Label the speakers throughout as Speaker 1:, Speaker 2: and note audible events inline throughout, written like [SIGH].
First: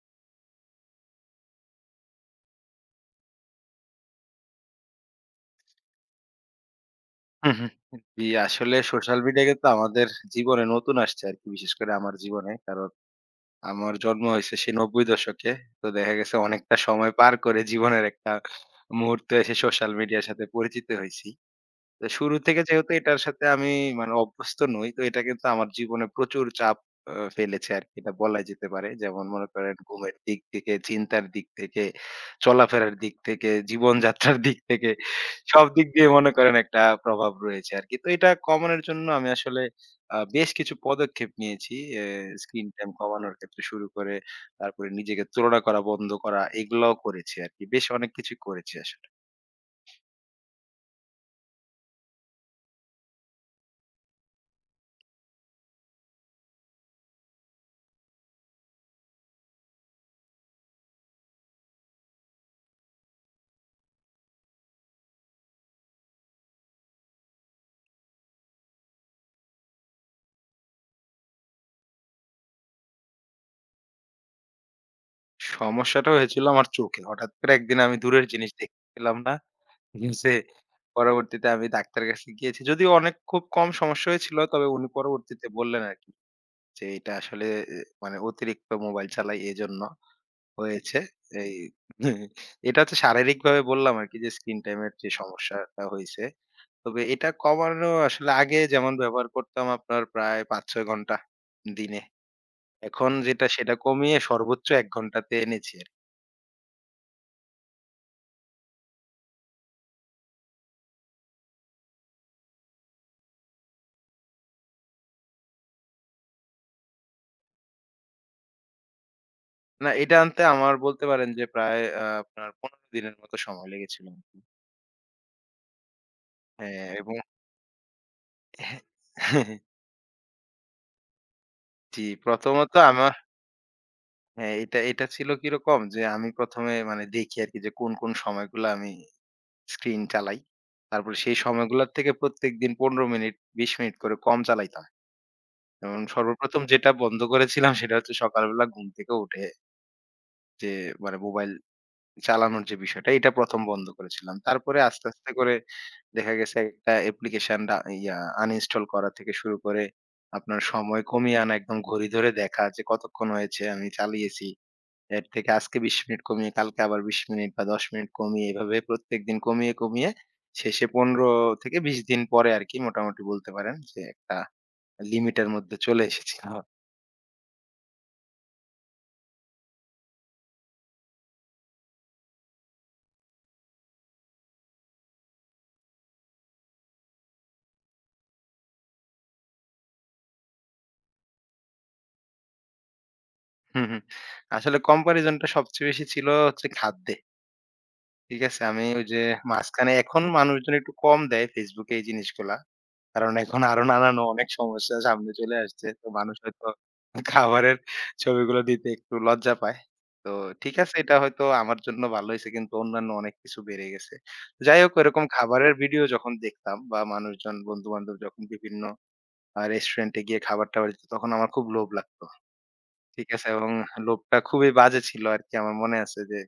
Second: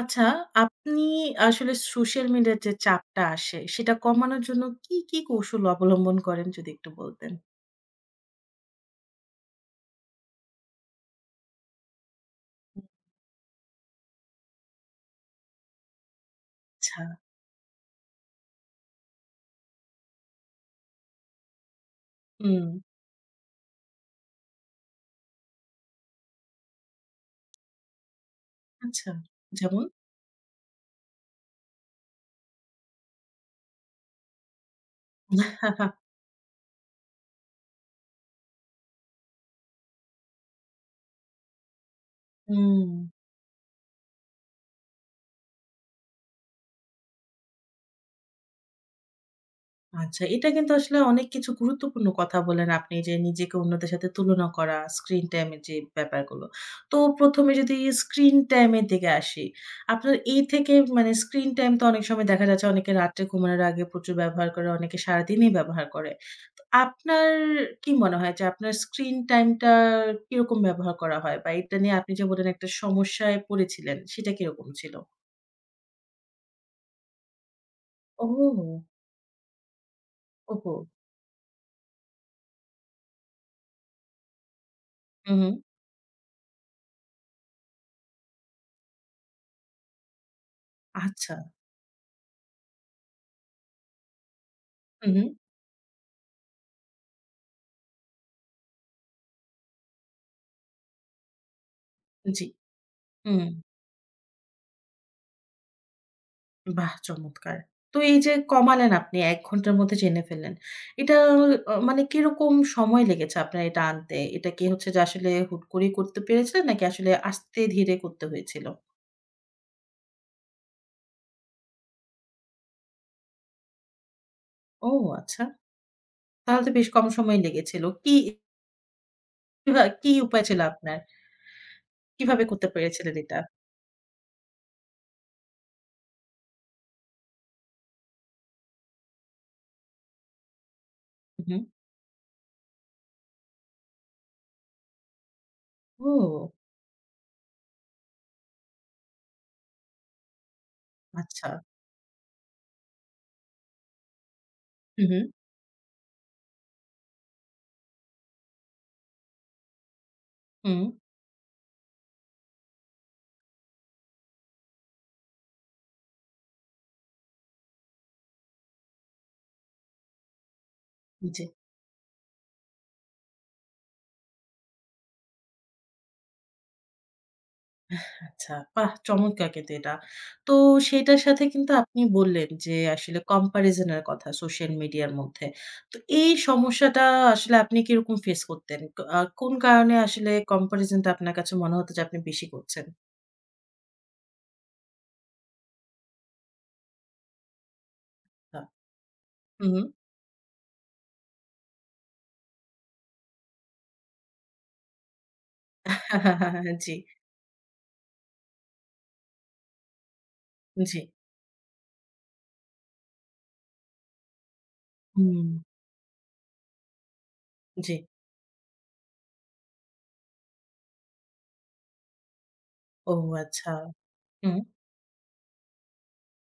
Speaker 1: আচ্ছা, আপনি আসলে সোশ্যাল মিডিয়ার যে চাপটা আসে, সেটা কমানোর জন্য কি কৌশল অবলম্বন করেন যদি একটু বলতেন?
Speaker 2: হুম, হুম। জি, আসলে সোশ্যাল মিডিয়া কিন্তু আমাদের জীবনে নতুন আসছে আরকি। বিশেষ করে আমার জীবনে। কারণ আমার জন্ম হইছে সেই ৯০ দশকে। তো দেখা গেছে অনেকটা
Speaker 1: আচ্ছা,
Speaker 2: সময় পার করে জীবনের একটা মুহূর্তে এসে সোশ্যাল মিডিয়ার সাথে পরিচিত হইছি। তো শুরু থেকে
Speaker 1: হুম,
Speaker 2: যেহেতু এটার সাথে আমি মানে অভ্যস্ত নই, তো এটা কিন্তু আমার জীবনে প্রচুর চাপ ফেলেছে আরকি। এটা বলা যেতে পারে।
Speaker 1: আচ্ছা,
Speaker 2: যেমন মনে করেন
Speaker 1: যেমন?
Speaker 2: ঘুমের দিক থেকে, চিন্তার দিক থেকে, চলাফেরার দিক থেকে, জীবনযাত্রার দিক থেকে সব দিক দিয়ে মনে করেন একটা প্রভাব রয়েছে আরকি। তো এটা কমানোর জন্য আমি আসলে বেশ কিছু পদক্ষেপ নিয়েছি। এ স্ক্রিন
Speaker 1: হুম,
Speaker 2: টাইম কমানোর ক্ষেত্রে শুরু করে তারপরে নিজেকে তুলনা করা বন্ধ করা এগুলাও করেছি আরকি। বেশ অনেক কিছুই করেছি আসলে।
Speaker 1: আচ্ছা, এটা কিন্তু আসলে অনেক কিছু গুরুত্বপূর্ণ কথা বলেন আপনি যে নিজেকে অন্যদের সাথে তুলনা করা, স্ক্রিন টাইম এর যে ব্যাপারগুলো। তো ১ম এ যদি স্ক্রিন টাইম এর দিকে আসি, আপনার এই থেকে মানে স্ক্রিন টাইম তো অনেক সময় দেখা যাচ্ছে অনেকে রাত্রে ঘুমানোর আগে প্রচুর ব্যবহার করে, অনেকে সারাদিনই ব্যবহার করে। আপনার কি মনে হয় যে আপনার স্ক্রিন টাইমটা কিরকম ব্যবহার করা হয়? বা এটা নিয়ে আপনি যে বললেন একটা সমস্যায় পড়েছিলেন, সেটা কিরকম ছিল?
Speaker 2: সমস্যাটা হয়েছিল আমার চোখে। হঠাৎ করে একদিন আমি দূরের জিনিস
Speaker 1: ও!
Speaker 2: দেখতে পেলাম না। জি। যে
Speaker 1: ওহো!
Speaker 2: পরবর্তীতে আমি ডাক্তারের কাছে গিয়েছি। যদিও অনেক খুব কম সমস্যা হয়েছিল। তবে উনি
Speaker 1: হু,
Speaker 2: পরবর্তীতে
Speaker 1: হু।
Speaker 2: বললেন আরকি যে, "এটা আসলে মানে অতিরিক্ত মোবাইল চালাই এজন্য হয়েছে।"
Speaker 1: আচ্ছা।
Speaker 2: এই এটা হচ্ছে শারীরিকভাবে বললাম আরকি যে স্ক্রিন টাইম এর
Speaker 1: হু,
Speaker 2: যে
Speaker 1: হু।
Speaker 2: সমস্যাটা হইছে। তবে এটা কমানো আসলে আগে যেমন ব্যবহার করতাম আপনার প্রায় ৫-৬ ঘন্টা দিনে।
Speaker 1: জি।
Speaker 2: এখন
Speaker 1: হুম।
Speaker 2: যেটা সেটা কমিয়ে সর্বোচ্চ ১ ঘন্টাতে এনেছি।
Speaker 1: বাহ! চমৎকার। তো এই যে কমালেন আপনি ১ ঘন্টার মধ্যে জেনে ফেললেন। এটা মানে কিরকম সময় লেগেছে আপনার এটা আনতে? এটা কি হচ্ছে যে আসলে হুট করেই করতে পেরেছিলেন? নাকি আসলে আস্তে ধীরে করতে হয়েছিল?
Speaker 2: না, এটা আনতে আমার বলতে পারেন যে প্রায় আপনার ১৫ দিনের মতো সময় লেগেছিল আরকি।
Speaker 1: ও আচ্ছা। তাহলে তো
Speaker 2: হ্যাঁ,
Speaker 1: বেশ কম
Speaker 2: এবং
Speaker 1: সময় লেগেছিল।
Speaker 2: [LAUGHS]
Speaker 1: কি উপায় ছিল আপনার?
Speaker 2: জি,
Speaker 1: কিভাবে করতে
Speaker 2: প্রথমত আমার
Speaker 1: পেরেছিলেন এটা?
Speaker 2: হ্যাঁ, এটা এটা ছিল কিরকম যে আমি ১ম এ মানে দেখি আরকি যে কোন, কোন সময়গুলা আমি স্ক্রিন চালাই। তারপরে সেই
Speaker 1: হু, হু।
Speaker 2: সময়গুলার থেকে প্রত্যেকদিন ১৫ মিনিট ২০ মিনিট করে কম চালাইতাম। এবং
Speaker 1: ও
Speaker 2: সর্বপ্রথম যেটা বন্ধ করেছিলাম সেটা হচ্ছে সকালবেলা ঘুম থেকে উঠে যে মানে
Speaker 1: আচ্ছা।
Speaker 2: মোবাইল চালানোর যে বিষয়টা এটা ১ম বন্ধ করেছিলাম। তারপরে
Speaker 1: হু,
Speaker 2: আস্তে,
Speaker 1: হু,
Speaker 2: আস্তে করে দেখা গেছে একটা অ্যাপ্লিকেশন ডা ইয়া আনইনস্টল করা থেকে শুরু করে আপনার
Speaker 1: হুম।
Speaker 2: সময় কমিয়ে আনা একদম ঘড়ি ধরে দেখা যে কতক্ষণ হয়েছে আমি চালিয়েছি। এর থেকে আজকে ২০ মিনিট কমিয়ে কালকে আবার ২০ মিনিট বা ১০ মিনিট কমিয়ে এভাবে প্রত্যেকদিন কমিয়ে, কমিয়ে শেষে ১৫
Speaker 1: জি,
Speaker 2: থেকে ২০ দিন পরে আরকি মোটামুটি বলতে পারেন যে একটা লিমিটের মধ্যে চলে এসেছিলাম।
Speaker 1: আচ্ছা। বাহ! চমৎকার কিন্তু এটা। তো সেটার সাথে কিন্তু আপনি বললেন যে আসলে কম্প্যারিজন এর কথা সোশ্যাল মিডিয়ার মধ্যে। তো এই সমস্যাটা আসলে আপনি কিরকম ফেস করতেন? ক আ কোন কারণে আসলে কম্প্যারিজন টা আপনার কাছে মনে হতো যে আপনি বেশি করছেন?
Speaker 2: হুম, হুম। আসলে কম্পারিজনটা সবচেয়ে বেশি ছিল হচ্ছে খাদ্যে। ঠিক
Speaker 1: আ
Speaker 2: আছে। আমি ওই যে
Speaker 1: হু, হু।
Speaker 2: মাঝখানে এখন মানুষজন একটু কম দেয় Facebook এ এই জিনিসগুলা। কারণ এখন আরো নানান অনেক সমস্যা সামনে চলে আসছে। তো মানুষ হয়তো
Speaker 1: জি,
Speaker 2: খাবারের ছবিগুলো দিতে একটু লজ্জা পায়। তো ঠিক আছে
Speaker 1: জি।
Speaker 2: এটা হয়তো আমার জন্য ভালো হইছে কিন্তু অন্যান্য অনেক কিছু বেড়ে গেছে। যাই হোক ওইরকম
Speaker 1: হুম,
Speaker 2: খাবারের ভিডিও যখন দেখতাম বা মানুষজন
Speaker 1: জি।
Speaker 2: বন্ধু-বান্ধব যখন বিভিন্ন রেস্টুরেন্টে গিয়ে খাবার-টাবার দিত তখন আমার খুব লোভ লাগতো।
Speaker 1: ও
Speaker 2: ঠিক আছে? এবং
Speaker 1: আচ্ছা।
Speaker 2: লোভটা
Speaker 1: হুম,
Speaker 2: খুবই বাজে ছিল আরকি। আমার মনে আছে যে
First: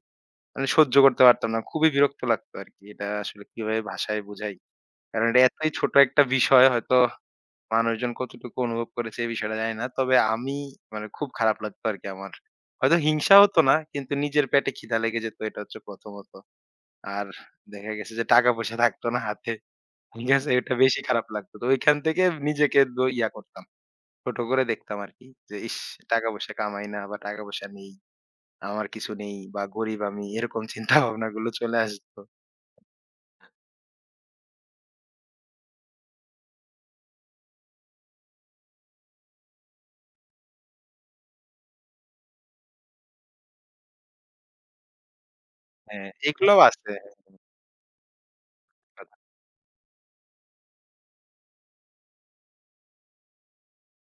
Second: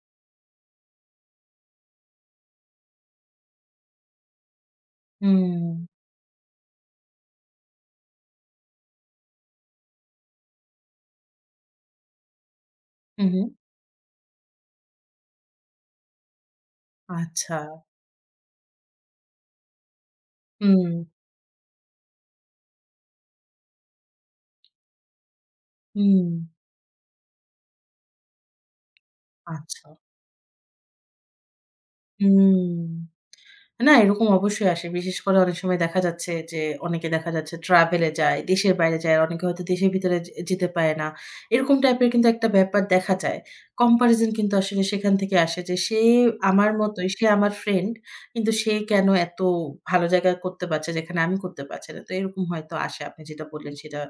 Speaker 2: মানে সহ্য করতে পারতাম না। খুবই বিরক্ত লাগতো আরকি। এটা আসলে কিভাবে ভাষায় বোঝাই? কারণ এটা এতই
Speaker 1: হুম,
Speaker 2: ছোট একটা বিষয় হয়তো মানুষজন কতটুকু অনুভব করেছে এই বিষয়টা জানি না। তবে আমি মানে খুব খারাপ লাগতো আরকি আমার। হয়তো
Speaker 1: হু,
Speaker 2: হিংসা
Speaker 1: হু।
Speaker 2: হতো না কিন্তু নিজের পেটে খিদা লেগে যেত এটা হচ্ছে প্রথমত। আর
Speaker 1: আচ্ছা।
Speaker 2: দেখা গেছে যে টাকা পয়সা থাকতো না হাতে। ঠিক আছে? এটা
Speaker 1: হুম,
Speaker 2: বেশি খারাপ লাগতো। তো ওইখান থেকে নিজেকে দ ইয়া করতাম। ছোট করে দেখতাম আরকি। যে ইস! টাকা
Speaker 1: হুম।
Speaker 2: পয়সা কামাই না বা টাকা পয়সা নেই, আমার কিছু নেই বা
Speaker 1: আচ্ছা।
Speaker 2: গরিব আমি এরকম চিন্তা ভাবনাগুলো চলে আসতো।
Speaker 1: হুম। না, এরকম অবশ্যই আসে। বিশেষ করে অনেক সময় দেখা যাচ্ছে যে, অনেকে দেখা যাচ্ছে ট্রাভেল এ যায়, দেশের বাইরে যায়। অনেকে হয়তো দেশের ভিতরে যে যেতে পারে না। এরকম টাইপের কিন্তু একটা ব্যাপার দেখা যায়। কম্পারিজন কিন্তু আসলে সেখান থেকে আসে যে, সে
Speaker 2: হ্যাঁ, এগুলোও
Speaker 1: আমার
Speaker 2: আছে।
Speaker 1: মতোই, সে আমার ফ্রেন্ড। কিন্তু সে কেন এত ভালো জায়গায় করতে পারছে, যেখানে আমি করতে পারছি না? তো এরকম হয়তো আসে। আপনি যেটা বললেন সেটা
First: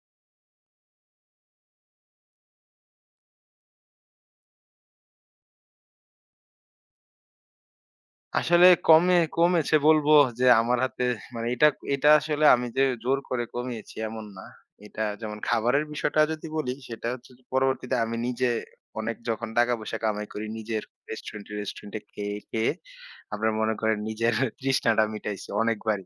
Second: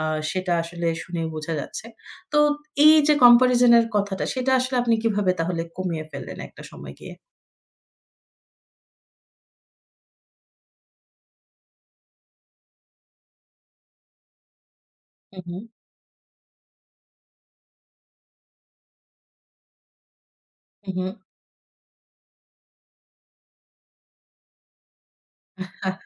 Speaker 1: আ সেটা আসলে শুনেই বোঝা যাচ্ছে। তো এই যে কম্পারিজন এর কথাটা, সেটা আসলে আপনি কিভাবে তাহলে কমিয়ে ফেললেন একটা সময় গিয়ে?
Speaker 2: আসলে কমে কমেছে বলবো যে আমার হাতে মানে এটা এটা আসলে আমি যে জোর করে কমিয়েছি এমন না। এটা যেমন
Speaker 1: হু, হু,
Speaker 2: খাবারের বিষয়টা যদি বলি সেটা হচ্ছে যে পরবর্তীতে আমি নিজে অনেক যখন টাকা-পয়সা কামাই করি নিজের
Speaker 1: হু,
Speaker 2: রেস্টুরেন্টে, রেস্টুরেন্টে খেয়ে, খেয়ে আপনারা মনে করেন নিজের [LAUGHS] তৃষ্ণাটা মিটাইছি
Speaker 1: হু।
Speaker 2: অনেকবারই।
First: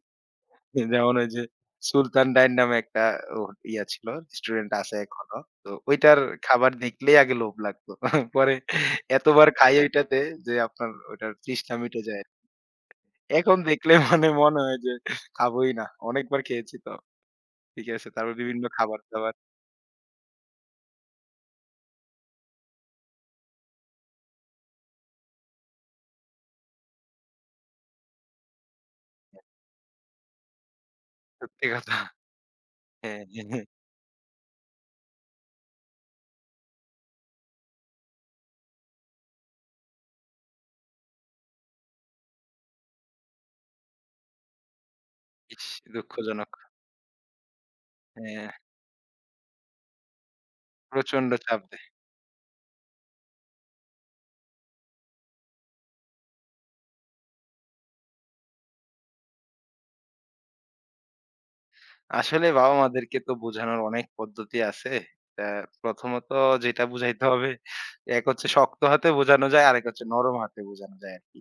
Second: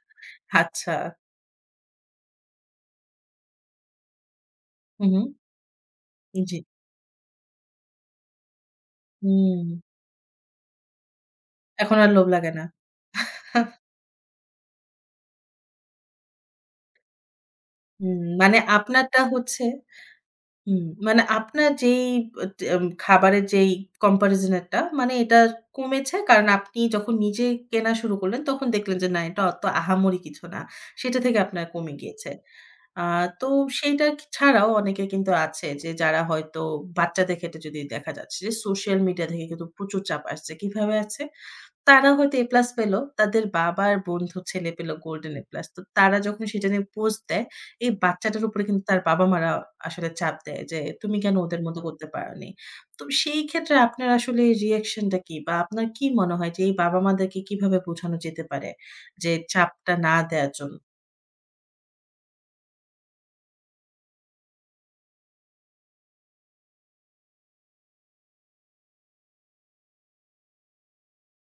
Speaker 1: আচ্ছা।
Speaker 2: যেমন ওই যে সুলতান ডাইন নামে একটা ও ইয়া ছিল, রেস্টুরেন্ট আছে
Speaker 1: হু, হু।
Speaker 2: এখনো। তো ঐটার
Speaker 1: জি।
Speaker 2: খাবার দেখলেই আগে লোভ লাগতো। [LAUGHS] পরে এতবার
Speaker 1: হুম।
Speaker 2: খাই ঐটাতে যে আপনার ওটার তৃষ্ণা
Speaker 1: এখন
Speaker 2: মিটে
Speaker 1: আর
Speaker 2: যায়।
Speaker 1: লোভ লাগে না। হুম,
Speaker 2: এখন
Speaker 1: [LAUGHS]
Speaker 2: দেখলে মানে মনে হয় যে খাবোই না। অনেকবার খেয়েছি তো। ঠিক আছে? তারপর
Speaker 1: মানে
Speaker 2: বিভিন্ন
Speaker 1: আপনারটা
Speaker 2: খাবার-দাবার।
Speaker 1: হচ্ছে হুম, মানে আপনার যেই আ টে খাবারের যেই comparison এর টা মানে এটা কমেছে কারণ আপনি যখন নিজে কেনা শুরু করলেন তখন দেখলেন যে না এটা অত আহামরি কিছু না। সেটা থেকে আপনার
Speaker 2: সত্যি
Speaker 1: কমে
Speaker 2: কথা।
Speaker 1: গিয়েছে। আ
Speaker 2: হ্যাঁ, হ্যাঁ,
Speaker 1: তো
Speaker 2: হ্যাঁ।
Speaker 1: সেইটা ছাড়াও অনেকে কিন্তু আছে যে যারা হয়তো বাচ্চাদের ক্ষেত্রে যদি দেখা যাচ্ছে যে সোশ্যাল মিডিয়া থেকে কিন্তু প্রচুর চাপ আসছে। কিভাবে আসছে? তারা হয়তো এ প্লাস পেল। তাদের বাবার বন্ধুর ছেলে পেল গোল্ডেন এ প্লাস।
Speaker 2: ইস
Speaker 1: তো তারা যখন
Speaker 2: দুঃখজনক।
Speaker 1: সেটা নিয়ে পোস্ট দেয়, এই বাচ্চাটার
Speaker 2: হ্যাঁ,
Speaker 1: উপরে কিন্তু তার বাবা-মারা আসলে চাপ দেয় যে, "তুমি
Speaker 2: প্রচন্ড
Speaker 1: কেন
Speaker 2: চাপ
Speaker 1: ওদের মতো
Speaker 2: দেয়।
Speaker 1: করতে পারোনি?" তো সেই ক্ষেত্রে আপনার আসলে রিঅ্যাকশন টা কি? বা আপনার কি মনে হয় যে এই বাবা-মাদেরকে কিভাবে বোঝানো যেতে পারে যে চাপটা না দেয়ার জন্য?
Speaker 2: আসলে বাবা-মাদেরকে তো বোঝানোর অনেক পদ্ধতি আছে। তা প্রথমত যেটা বুঝাইতে হবে, এক হচ্ছে শক্ত হাতে বোঝানো যায়, আরেক হচ্ছে নরম হাতে বোঝানো যায় আরকি।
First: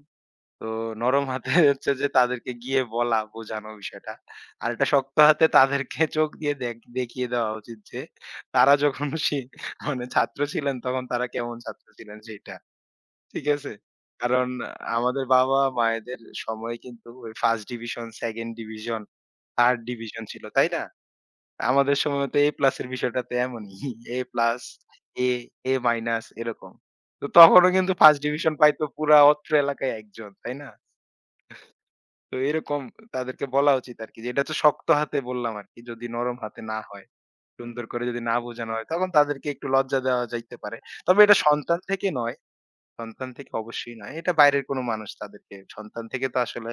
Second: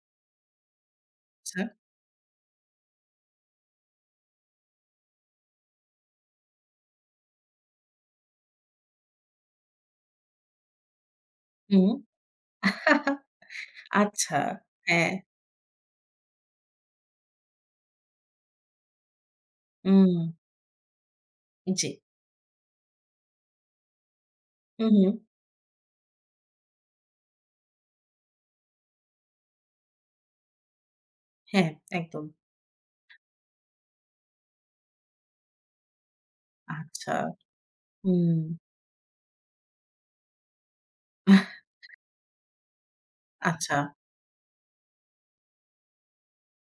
Speaker 2: তো নরম হাতে
Speaker 1: আচ্ছা,
Speaker 2: [LAUGHS] হচ্ছে যে তাদেরকে গিয়ে বলা, বোঝানো বিষয়টা। আর এটা শক্ত হাতে তাদেরকে [LAUGHS] চোখ দিয়ে দেখিয়ে দেওয়া উচিত যে, তারা যখন [LAUGHS] মানে ছাত্র ছিলেন তখন তারা কেমন ছাত্র
Speaker 1: হুম।
Speaker 2: ছিলেন সেইটা।
Speaker 1: [LAUGHS]
Speaker 2: ঠিক আছে?
Speaker 1: আচ্ছা,
Speaker 2: কারণ
Speaker 1: হ্যাঁ,
Speaker 2: আমাদের বাবা-মায়েদের সময় কিন্তু ওই first division, second division, third
Speaker 1: হুম,
Speaker 2: ডিভিশন ছিল, তাই না?
Speaker 1: জি,
Speaker 2: আমাদের সময় তো A প্লাস এর বিষয়টা তো এমনই। [LAUGHS] A প্লাস,
Speaker 1: হু, হু,
Speaker 2: A, A মাইনাস এরকম। তো তখনও কিন্তু ফার্স্ট ডিভিশন পাইতো পুরা অত্র এলাকায় একজন, তাই না?
Speaker 1: হ্যাঁ, একদম।
Speaker 2: তো এরকম তাদেরকে বলা উচিত আরকি যে এটা তো শক্ত হাতে বললাম আরকি। যদি নরম হাতে না হয়,
Speaker 1: আচ্ছা,
Speaker 2: সুন্দর করে যদি না
Speaker 1: হুম,
Speaker 2: বোঝানো হয় তখন তাদেরকে একটু লজ্জা দেওয়া যাইতে পারে। তবে এটা
Speaker 1: [LAUGHS]
Speaker 2: সন্তান থেকে নয়, সন্তান থেকে
Speaker 1: আচ্ছা,
Speaker 2: অবশ্যই নয়। এটা বাইরের কোনো মানুষ তাদেরকে সন্তান থেকে তো আসলে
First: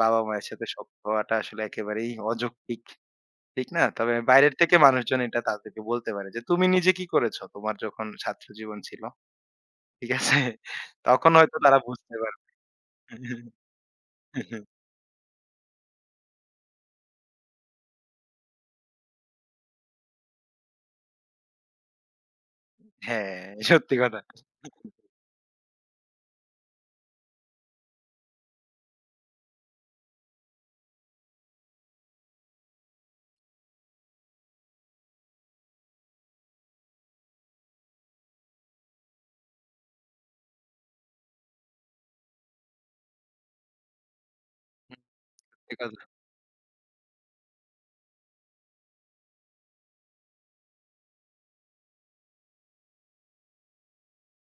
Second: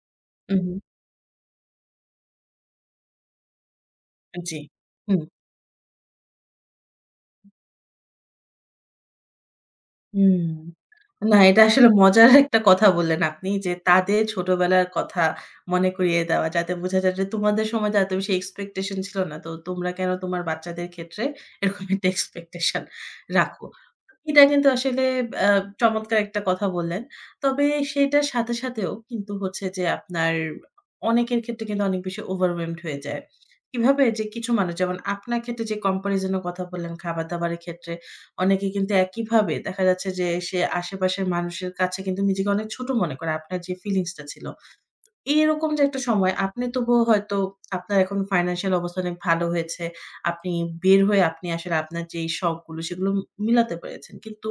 Speaker 2: বাবা-মায়ের সাথে
Speaker 1: উহু,
Speaker 2: শক্ত হওয়াটা আসলে একেবারেই অযৌক্তিক। ঠিক না? তবে বাইরের
Speaker 1: জি,
Speaker 2: থেকে
Speaker 1: হুম।
Speaker 2: মানুষজন এটা তাদেরকে বলতে পারে যে, "তুমি নিজে কি করেছো?" তোমার যখন ছাত্র জীবন ছিল। ঠিক আছে?
Speaker 1: হুম।
Speaker 2: তখন
Speaker 1: না
Speaker 2: হয়তো
Speaker 1: এটা
Speaker 2: তারা
Speaker 1: আসলে
Speaker 2: বুঝতে
Speaker 1: মজার
Speaker 2: পারবে।
Speaker 1: একটা কথা বললেন আপনি
Speaker 2: [LAUGHS]
Speaker 1: যে তাদের ছোটবেলার কথা মনে করিয়ে দেওয়া। যাতে বোঝা যায় যে তোমাদের সময় তো এত বেশি এক্সপেকটেশন ছিল না। তো তোমরা কেন তোমার বাচ্চাদের ক্ষেত্রে এরকম একটা এক্সপেকটেশন
Speaker 2: হ্যাঁ,
Speaker 1: রাখো।
Speaker 2: সত্যি কথা।
Speaker 1: এটা কিন্তু আসলে আ চমৎকার একটা কথা বললেন। তবে সেটার সাথে সাথেও কিন্তু হচ্ছে যে আপনার অনেকের ক্ষেত্রে কিন্তু অনেক বেশি ওভারওয়েলমড হয়ে যায়। কিভাবে যে কিছু মানুষ যেমন আপনার ক্ষেত্রে যে কম্পারিজন এর কথা বললেন খাবার-দাবারের ক্ষেত্রে অনেকে কিন্তু একইভাবে দেখা যাচ্ছে যে সে আশেপাশের মানুষের কাছে কিন্তু নিজেকে অনেক ছোট মনে করে। আপনার যে ফিলিংস টা ছিল। এরকম
Speaker 2: সত্যি
Speaker 1: যে একটা
Speaker 2: কথা।
Speaker 1: সময় আপনি তবুও হয়তো আপনার এখন ফাইন্যান্সিয়াল অবস্থা অনেক ভালো হয়েছে। আপনি বের হয়ে আপনি আসলে আপনার যেই শখগুলো সেগুলো মিলাতে পেরেছেন। কিন্তু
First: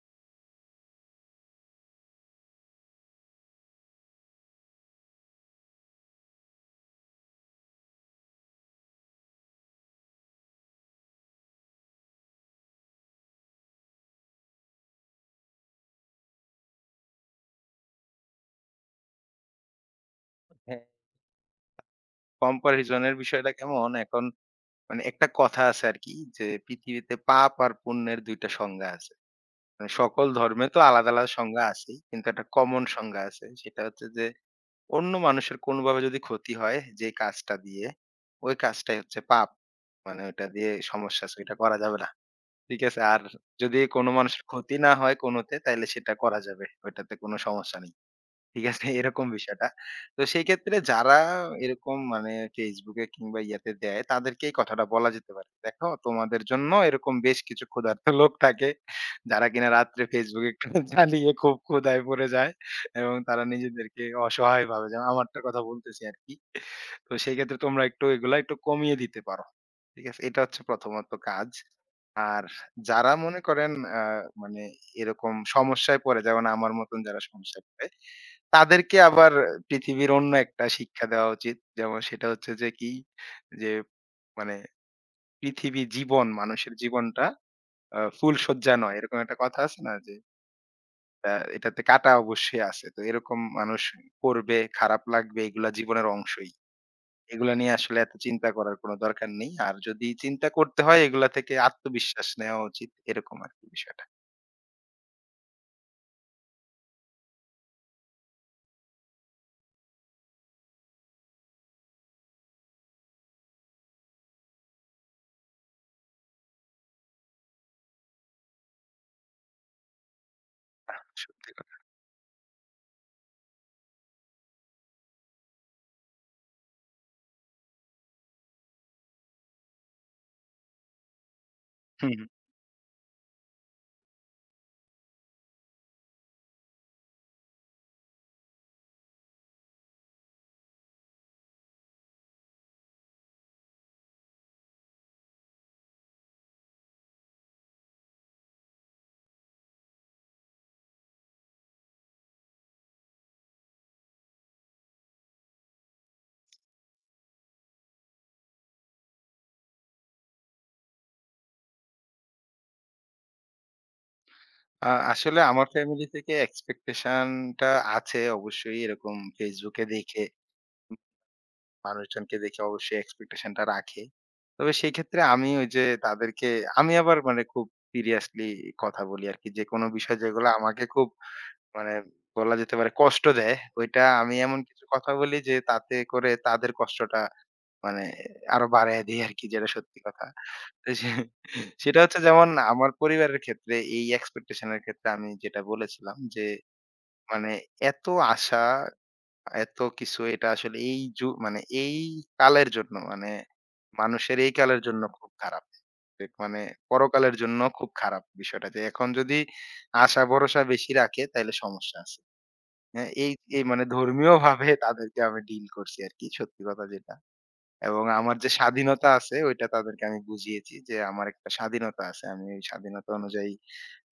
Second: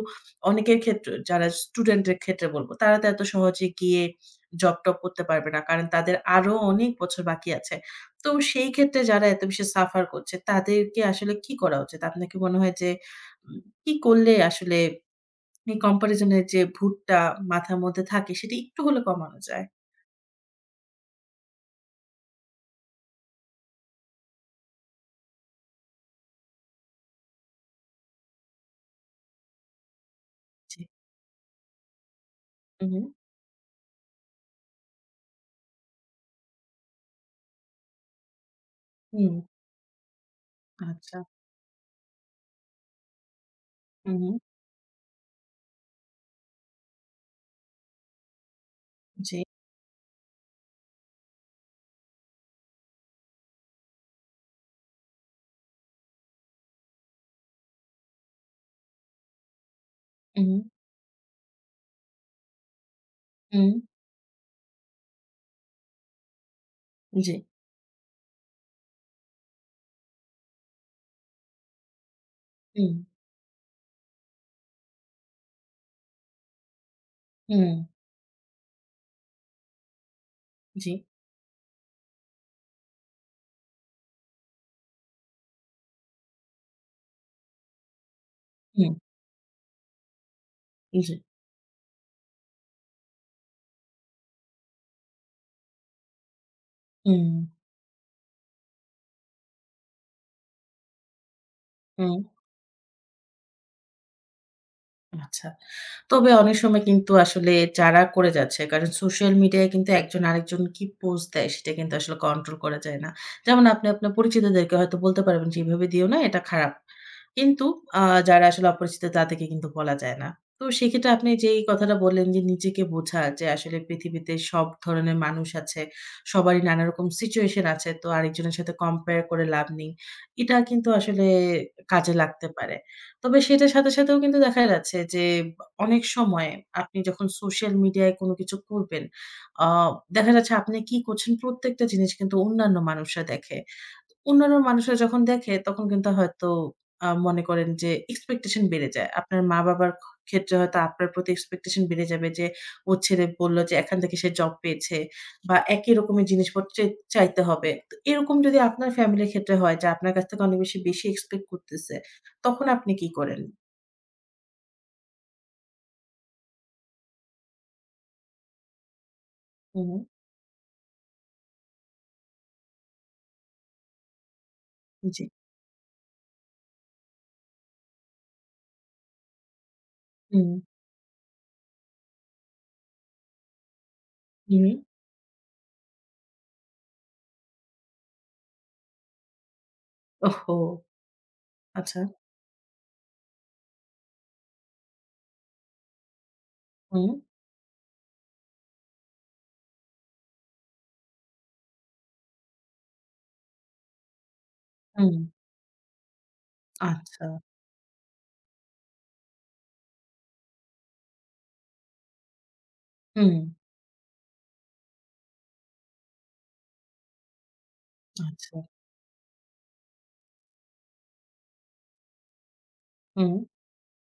Speaker 1: অনেকের ক্ষেত্রে যারা স্টুডেন্টের ক্ষেত্রে বলবো তারা তো এত সহজে গিয়ে জব-টব করতে পারবে না। কারণ তাদের আরো অনেক বছর বাকি আছে। তো সেই ক্ষেত্রে যারা এত বেশি সাফার করছে তাদেরকে আসলে কি করা উচিত? আপনার কি মনে হয় যে উম কি করলে আসলে এই কম্পারিজনের যে ভূতটা মাথার মধ্যে থাকে সেটি একটু হলে কমানো যায়?
Speaker 2: হ্যাঁ, কম্পারিজন এর বিষয়টা কেমন এখন মানে একটা কথা আছে আরকি যে, পৃথিবীতে পাপ আর পুণ্যের ২ টা সংজ্ঞা আছে। মানে সকল ধর্মে
Speaker 1: জি।
Speaker 2: তো আলাদা, আলাদা সংজ্ঞা আছেই। কিন্তু একটা কমন
Speaker 1: উহু।
Speaker 2: সংজ্ঞা আছে। সেটা হচ্ছে যে অন্য মানুষের কোনোভাবে যদি ক্ষতি হয় যে কাজটা দিয়ে, ওই কাজটাই হচ্ছে
Speaker 1: হুম,
Speaker 2: পাপ। মানে ওইটা দিয়ে
Speaker 1: আচ্ছা।
Speaker 2: সমস্যা আছে, ওইটা করা যাবে না। ঠিক আছে? আর যদি কোনো
Speaker 1: হু, হু।
Speaker 2: মানুষের ক্ষতি না হয় কোনোতে তাইলে সেটা করা যাবে। ওইটাতে কোনো সমস্যা নেই। ঠিক আছে? [LAUGHS] এরকম
Speaker 1: জি।
Speaker 2: বিষয়টা। তো সেই ক্ষেত্রে যারা এরকম মানে Facebook এ কিংবা ইয়াতে দেয় তাদেরকে এই কথাটা বলা যেতে পারে। দেখো তোমাদের জন্য এরকম বেশ কিছু ক্ষুধার্ত [LAUGHS] লোক থাকে যারা কিনা রাত্রে
Speaker 1: হু,
Speaker 2: Facebook
Speaker 1: হু।
Speaker 2: একটু [LAUGHS] চালিয়ে খুব ক্ষুধায় পড়ে যায় এবং তারা
Speaker 1: হুম,
Speaker 2: নিজেদেরকে অসহায় ভাবে। যেমন আমারটার কথা বলতেছি আরকি। তো
Speaker 1: জি।
Speaker 2: সেই ক্ষেত্রে তোমরা একটু এগুলা একটু কমিয়ে দিতে পারো। ঠিক আছে? এটা হচ্ছে প্রথমত কাজ। আর
Speaker 1: হুম,
Speaker 2: যারা মনে করেন আ মানে এরকম সমস্যায় পড়ে যেমন আমার মতন যারা সমস্যায়
Speaker 1: হুম,
Speaker 2: পড়ে তাদেরকে আবার পৃথিবীর অন্য একটা
Speaker 1: জি।
Speaker 2: শিক্ষা দেওয়া উচিত। যেমন সেটা হচ্ছে যে কি? যে মানে পৃথিবী জীবন, মানুষের জীবনটা ফুলশয্যা
Speaker 1: হুম,
Speaker 2: নয়। এরকম একটা কথা আছে না? যে
Speaker 1: জি।
Speaker 2: আ এটাতে কাঁটা অবশ্যই আছে। তো এরকম মানুষ করবে, খারাপ লাগবে এগুলা জীবনের অংশই।
Speaker 1: হুম,
Speaker 2: এগুলা নিয়ে আসলে এত চিন্তা করার কোনো দরকার নেই। আর যদি চিন্তা করতে হয় এগুলা থেকে
Speaker 1: হুম।
Speaker 2: আত্মবিশ্বাস নেওয়া উচিত। এরকম আরকি বিষয়টা।
Speaker 1: আচ্ছা। তবে অনেক সময় কিন্তু আসলে যারা করে যাচ্ছে কারণ সোশ্যাল মিডিয়ায় কিন্তু একজন আরেকজন কি পোস্ট দেয় সেটা কিন্তু আসলে কন্ট্রোল করা যায় না। যেমন আপনি আপনার পরিচিতদেরকে হয়তো বলতে পারবেন যে, "এভাবে দিও না, এটা খারাপ।" কিন্তু আ যারা আসলে অপরিচিত তাদেরকে কিন্তু বলা যায় না। তো সেক্ষেত্রে আপনি
Speaker 2: সত্যি
Speaker 1: যেই
Speaker 2: কথা।
Speaker 1: কথাটা বললেন যে, নিজেকে বোঝা যে আসলে পৃথিবীতে সব ধরনের মানুষ আছে, সবারই নানারকম সিচুয়েশন আছে। তো আরেকজনের সাথে কম্পেয়ার করে লাভ নেই। এটা কিন্তু আসলে
Speaker 2: হুম,
Speaker 1: কাজে
Speaker 2: হুম।
Speaker 1: লাগতে পারে। তবে সেটার সাথে সাথেও কিন্তু দেখা যাচ্ছে যে অনেক সময় আপনি যখন সোশ্যাল মিডিয়ায় কোনো কিছু করবেন, আ দেখা যাচ্ছে আপনি কি করছেন প্রত্যেকটা জিনিস কিন্তু অন্যান্য মানুষরা দেখে। অন্যান্য মানুষরা যখন দেখে তখন কিন্তু হয়তো মনে করেন যে এক্সপেকটেশন বেড়ে যায়। আপনার মা-বাবার ক্ষেত্রে হয়তো আপনার প্রতি এক্সপেকটেশন বেড়ে যাবে যে ওর ছেলে বলল যে এখান থেকে সে জব পেয়েছে বা একই রকমের জিনিসপত্র চাইতে হবে। তো এরকম যদি আপনার ফ্যামিলির ক্ষেত্রে হয় যে আপনার কাছ থেকে অনেক বেশি এক্সপেক্ট করতেছে তখন আপনি কি করেন?
Speaker 2: আসলে আমার ফ্যামিলি থেকে এক্সপেকটেশন টা আছে অবশ্যই এরকম Facebook এ
Speaker 1: হুম,
Speaker 2: দেখে, মানুষজনকে দেখে অবশ্যই এক্সপেকটেশন টা রাখে। তবে সেই ক্ষেত্রে
Speaker 1: জি।
Speaker 2: আমি ওই যে তাদেরকে আমি আবার মানে খুব সিরিয়াসলি কথা বলি আরকি। যেকোনো বিষয় যেগুলো
Speaker 1: হুম,
Speaker 2: আমাকে খুব মানে বলা যেতে পারে কষ্ট দেয়, ওইটা আমি এমন
Speaker 1: হুম।
Speaker 2: কিছু কথা বলি যে তাতে করে তাদের কষ্টটা মানে আরো বাড়ায় দেই আরকি যেটা সত্যি কথা।
Speaker 1: ওহহো!
Speaker 2: তো সেটা
Speaker 1: আচ্ছা।
Speaker 2: হচ্ছে যেমন আমার পরিবারের ক্ষেত্রে এই এক্সপেকটেশন এর ক্ষেত্রে আমি যেটা বলেছিলাম যে
Speaker 1: হুম,
Speaker 2: মানে এত আশা, এত কিছু এটা আসলে এই যু মানে এই কালের জন্য মানে মানুষের এই কালের জন্য
Speaker 1: হুম।
Speaker 2: খুব খারাপ। মানে
Speaker 1: আচ্ছা।
Speaker 2: পরকালের জন্য খুব খারাপ বিষয়টা যে এখন যদি আশা ভরসা বেশি রাখে তাইলে সমস্যা আছে। হ্যাঁ, এই
Speaker 1: হুম,
Speaker 2: এই মানে ধর্মীয়ভাবে তাদেরকে আমি ডিল করছি আরকি সত্যি কথা যেটা। এবং আমার যে
Speaker 1: আচ্ছা।
Speaker 2: স্বাধীনতা আছে ওইটা তাদেরকে আমি বুঝিয়েছি যে আমার একটা স্বাধীনতা আছে। আমি ওই স্বাধীনতা
Speaker 1: হুম,
Speaker 2: অনুযায়ী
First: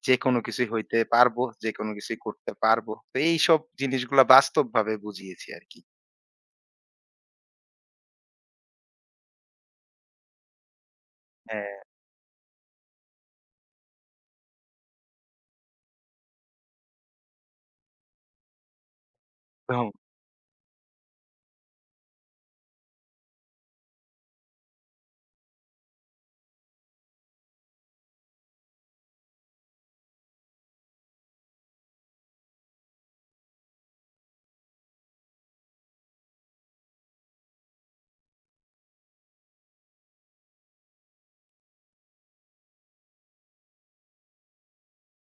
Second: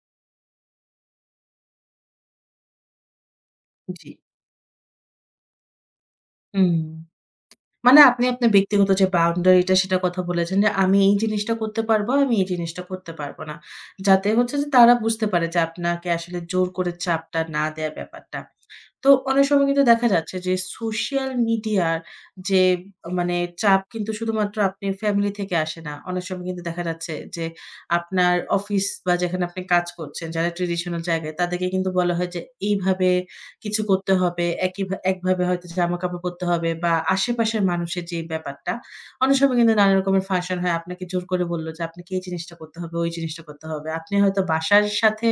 Speaker 2: যেকোনো কিছুই হইতে পারবো, যেকোনো কিছুই করতে পারবো। তো এইসব
Speaker 1: জি।
Speaker 2: জিনিসগুলা বাস্তবভাবে বুঝিয়েছি আরকি।
Speaker 1: হুম। মানে আপনি আপনার ব্যক্তিগত যে বাউন্ডারি টা সেটার কথা বলেছেন যে, "আমি এই জিনিসটা
Speaker 2: হ্যাঁ।
Speaker 1: করতে পারব, আমি এই জিনিসটা করতে পারব না।" যাতে হচ্ছে যে তারা বুঝতে পারে যে আপনাকে আসলে জোর করে চাপটা না দেয়া ব্যাপারটা। তো অনেক সময় কিন্তু
Speaker 2: একদম
Speaker 1: দেখা যাচ্ছে যে সোশ্যাল মিডিয়ার যে মানে চাপ কিন্তু শুধুমাত্র আপনি ফ্যামিলি থেকে আসে না। অনেক সময় কিন্তু দেখা যাচ্ছে যে আপনার অফিস বা যেখানে আপনি কাজ করছেন যারা ট্রেডিশনাল জায়গায় তাদেরকে কিন্তু বলা হয় যে এইভাবে কিছু করতে হবে। একভাবে হয়তো জামাকাপড় পরতে হবে বা আশেপাশের মানুষের যে ব্যাপারটা, অনেক সময় কিন্তু নানা রকমের ফাংশন হয়। আপনাকে জোর করে বলল যে আপনাকে এই জিনিসটা করতে হবে, ওই জিনিসটা করতে হবে। আপনি হয়তো বাসার সাথে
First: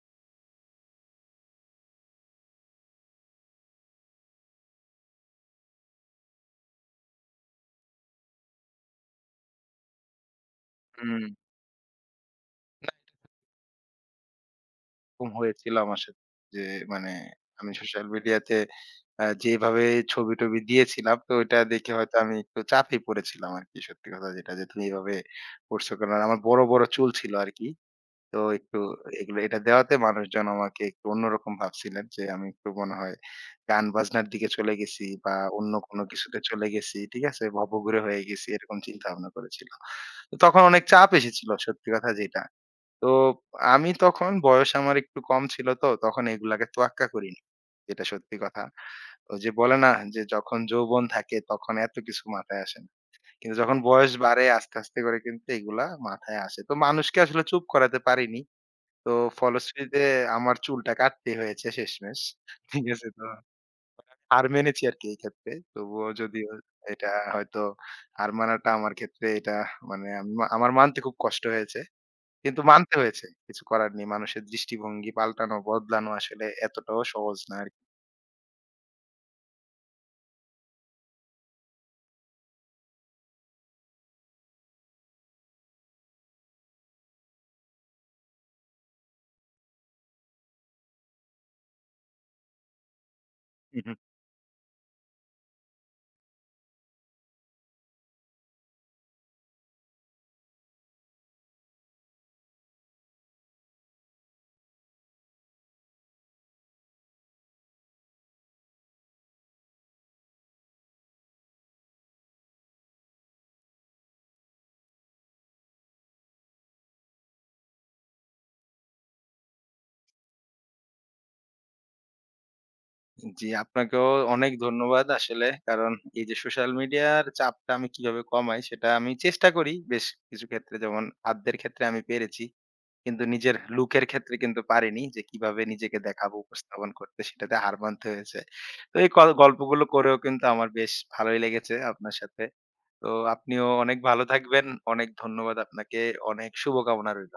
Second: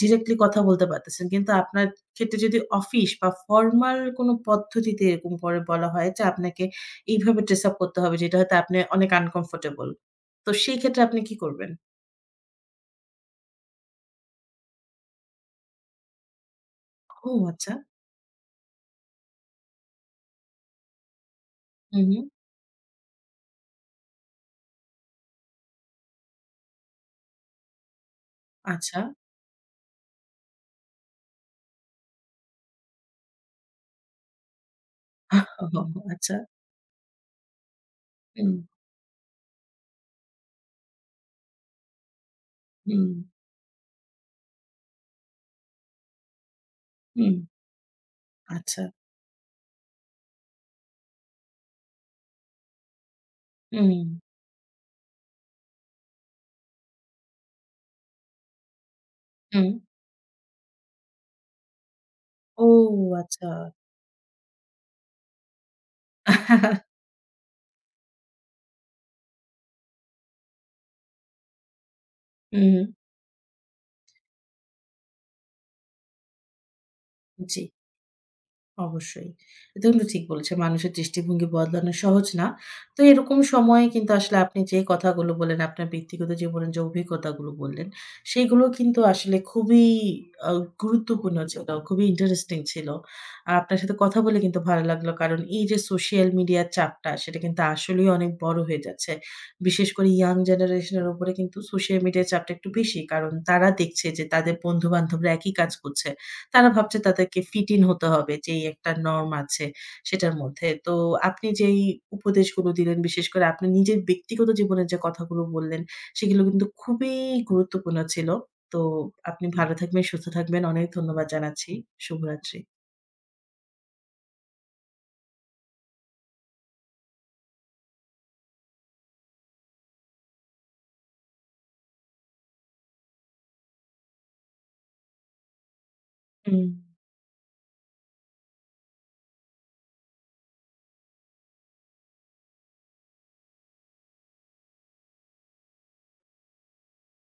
Speaker 1: ডিরেক্টলি কথা বলতে পারতেছেন। কিন্তু আপনার ক্ষেত্রে যদি অফিস বা ফরমাল কোনো পদ্ধতিতে এরকম করে বলা হয় যে, আপনাকে এইভাবে ড্রেস আপ করতে হবে যেটা হয়তো আপনি অনেক আনকমফোর্টেবল। তো সেই ক্ষেত্রে আপনি
Speaker 2: হুম,
Speaker 1: কি করবেন?
Speaker 2: না এরকম হয়েছিল আমার সাথে যে মানে
Speaker 1: ও আচ্ছা।
Speaker 2: আমি সোশ্যাল মিডিয়াতে যেভাবে ছবি-টবি দিয়েছিলাম তো ওইটা দেখে
Speaker 1: হুম,
Speaker 2: হয়তো
Speaker 1: হুম।
Speaker 2: আমি একটু চাপে পড়েছিলাম আরকি সত্যি কথা যেটা যে তুমি এভাবে করছো। কারণ আমার বড়, বড় চুল ছিল আরকি। তো একটু
Speaker 1: আচ্ছা।
Speaker 2: এগুলো এটা দেওয়াতে মানুষজন আমাকে একটু অন্যরকম ভাবছিলেন যে আমি একটু মনে হয় গান বাজনার দিকে চলে গেছি বা অন্য কোনো
Speaker 1: [LAUGHS] আচ্ছা।
Speaker 2: কিছুতে চলে গেছি। ঠিক আছে? ভবঘুরে হয়ে গেছি
Speaker 1: হুম,
Speaker 2: এরকম চিন্তা ভাবনা করেছিল। তো তখন অনেক চাপ এসেছিল সত্যি কথা যেটা।
Speaker 1: হুম,
Speaker 2: তো আমি তখন বয়স আমার একটু কম ছিল তো তখন এগুলাকে তোয়াক্কা
Speaker 1: হুম।
Speaker 2: করিনি। যেটা সত্যি কথা।
Speaker 1: আচ্ছা।
Speaker 2: ওই যে বলে না যে যখন যৌবন থাকে তখন এত কিছু মাথায় আসে না। কিন্তু যখন
Speaker 1: হুম,
Speaker 2: বয়স বাড়ে আস্তে, আস্তে করে কিন্তু এগুলা মাথায় আসে। তো মানুষকে আসলে চুপ করাতে পারিনি। তো
Speaker 1: হুম।
Speaker 2: ফলশ্রুতিতে আমার চুলটা কাটতেই হয়েছে শেষমেশ।
Speaker 1: ও
Speaker 2: ঠিক আছে? তো
Speaker 1: আচ্ছা।
Speaker 2: হার মেনেছি আরকি এই ক্ষেত্রে। তবুও যদিও
Speaker 1: [LAUGHS]
Speaker 2: এটা হয়তো হার মানাটা আমার ক্ষেত্রে এটা মানে আমি আমার মানতে খুব কষ্ট হয়েছে। কিন্তু
Speaker 1: হুম,
Speaker 2: মানতে হয়েছে। কিছু করার নেই। মানুষের দৃষ্টিভঙ্গি পাল্টানো, বদলানো আসলে এতটাও সহজ না
Speaker 1: জি।
Speaker 2: আরকি।
Speaker 1: অবশ্যই। এটা কিন্তু ঠিক বলেছেন। মানুষের দৃষ্টিভঙ্গি বদলানো সহজ না। তো এরকম সময়ে কিন্তু আসলে আপনি যে কথাগুলো বললেন, আপনার ব্যক্তিগত জীবনের যে অভিজ্ঞতাগুলো বললেন, সেগুলো কিন্তু আসলে খুবই আ গুরুত্বপূর্ণ ছিল, খুবই ইন্টারেস্টিং ছিল। আর আপনার
Speaker 2: হু, হু।
Speaker 1: সাথে কথা বলে কিন্তু ভালো লাগলো। কারণ এই যে সোশ্যাল মিডিয়ার চাপটা, সেটা কিন্তু আসলেই অনেক বড় হয়ে যাচ্ছে। বিশেষ করে ইয়াং জেনারেশন এর উপরে কিন্তু সোশ্যাল মিডিয়ার চাপটা একটু বেশি। কারণ তারা দেখছে যে তাদের বন্ধু-বান্ধবরা একই কাজ করছে। তারা ভাবছে তাদেরকে ফিট ইন হতে হবে যেই একটা নরম আছে সেটার মধ্যে। তো আপনি যেই উপদেশগুলো দিলেন বিশেষ করে আপনি নিজের ব্যক্তিগত জীবনের যে কথাগুলো বললেন সেগুলো কিন্তু খুবই গুরুত্বপূর্ণ ছিল। তো আপনি ভালো থাকবেন, সুস্থ থাকবেন। অনেক ধন্যবাদ জানাচ্ছি। শুভরাত্রি।
Speaker 2: জি, আপনাকেও অনেক ধন্যবাদ আসলে। কারণ এই যে সোশ্যাল মিডিয়ার চাপটা আমি কিভাবে কমাই সেটা আমি চেষ্টা করি বেশ কিছু ক্ষেত্রে। যেমন খাদ্যের ক্ষেত্রে আমি পেরেছি। কিন্তু নিজের লুকের ক্ষেত্রে কিন্তু পারিনি যে কিভাবে নিজেকে দেখাবো,
Speaker 1: হুম।
Speaker 2: উপস্থাপন করতে সেটাতে হার মানতে হয়েছে। তো এই গল্পগুলো করেও কিন্তু আমার বেশ ভালোই লেগেছে আপনার সাথে। তো আপনিও অনেক ভালো থাকবেন। অনেক ধন্যবাদ আপনাকে। অনেক শুভকামনা রইল।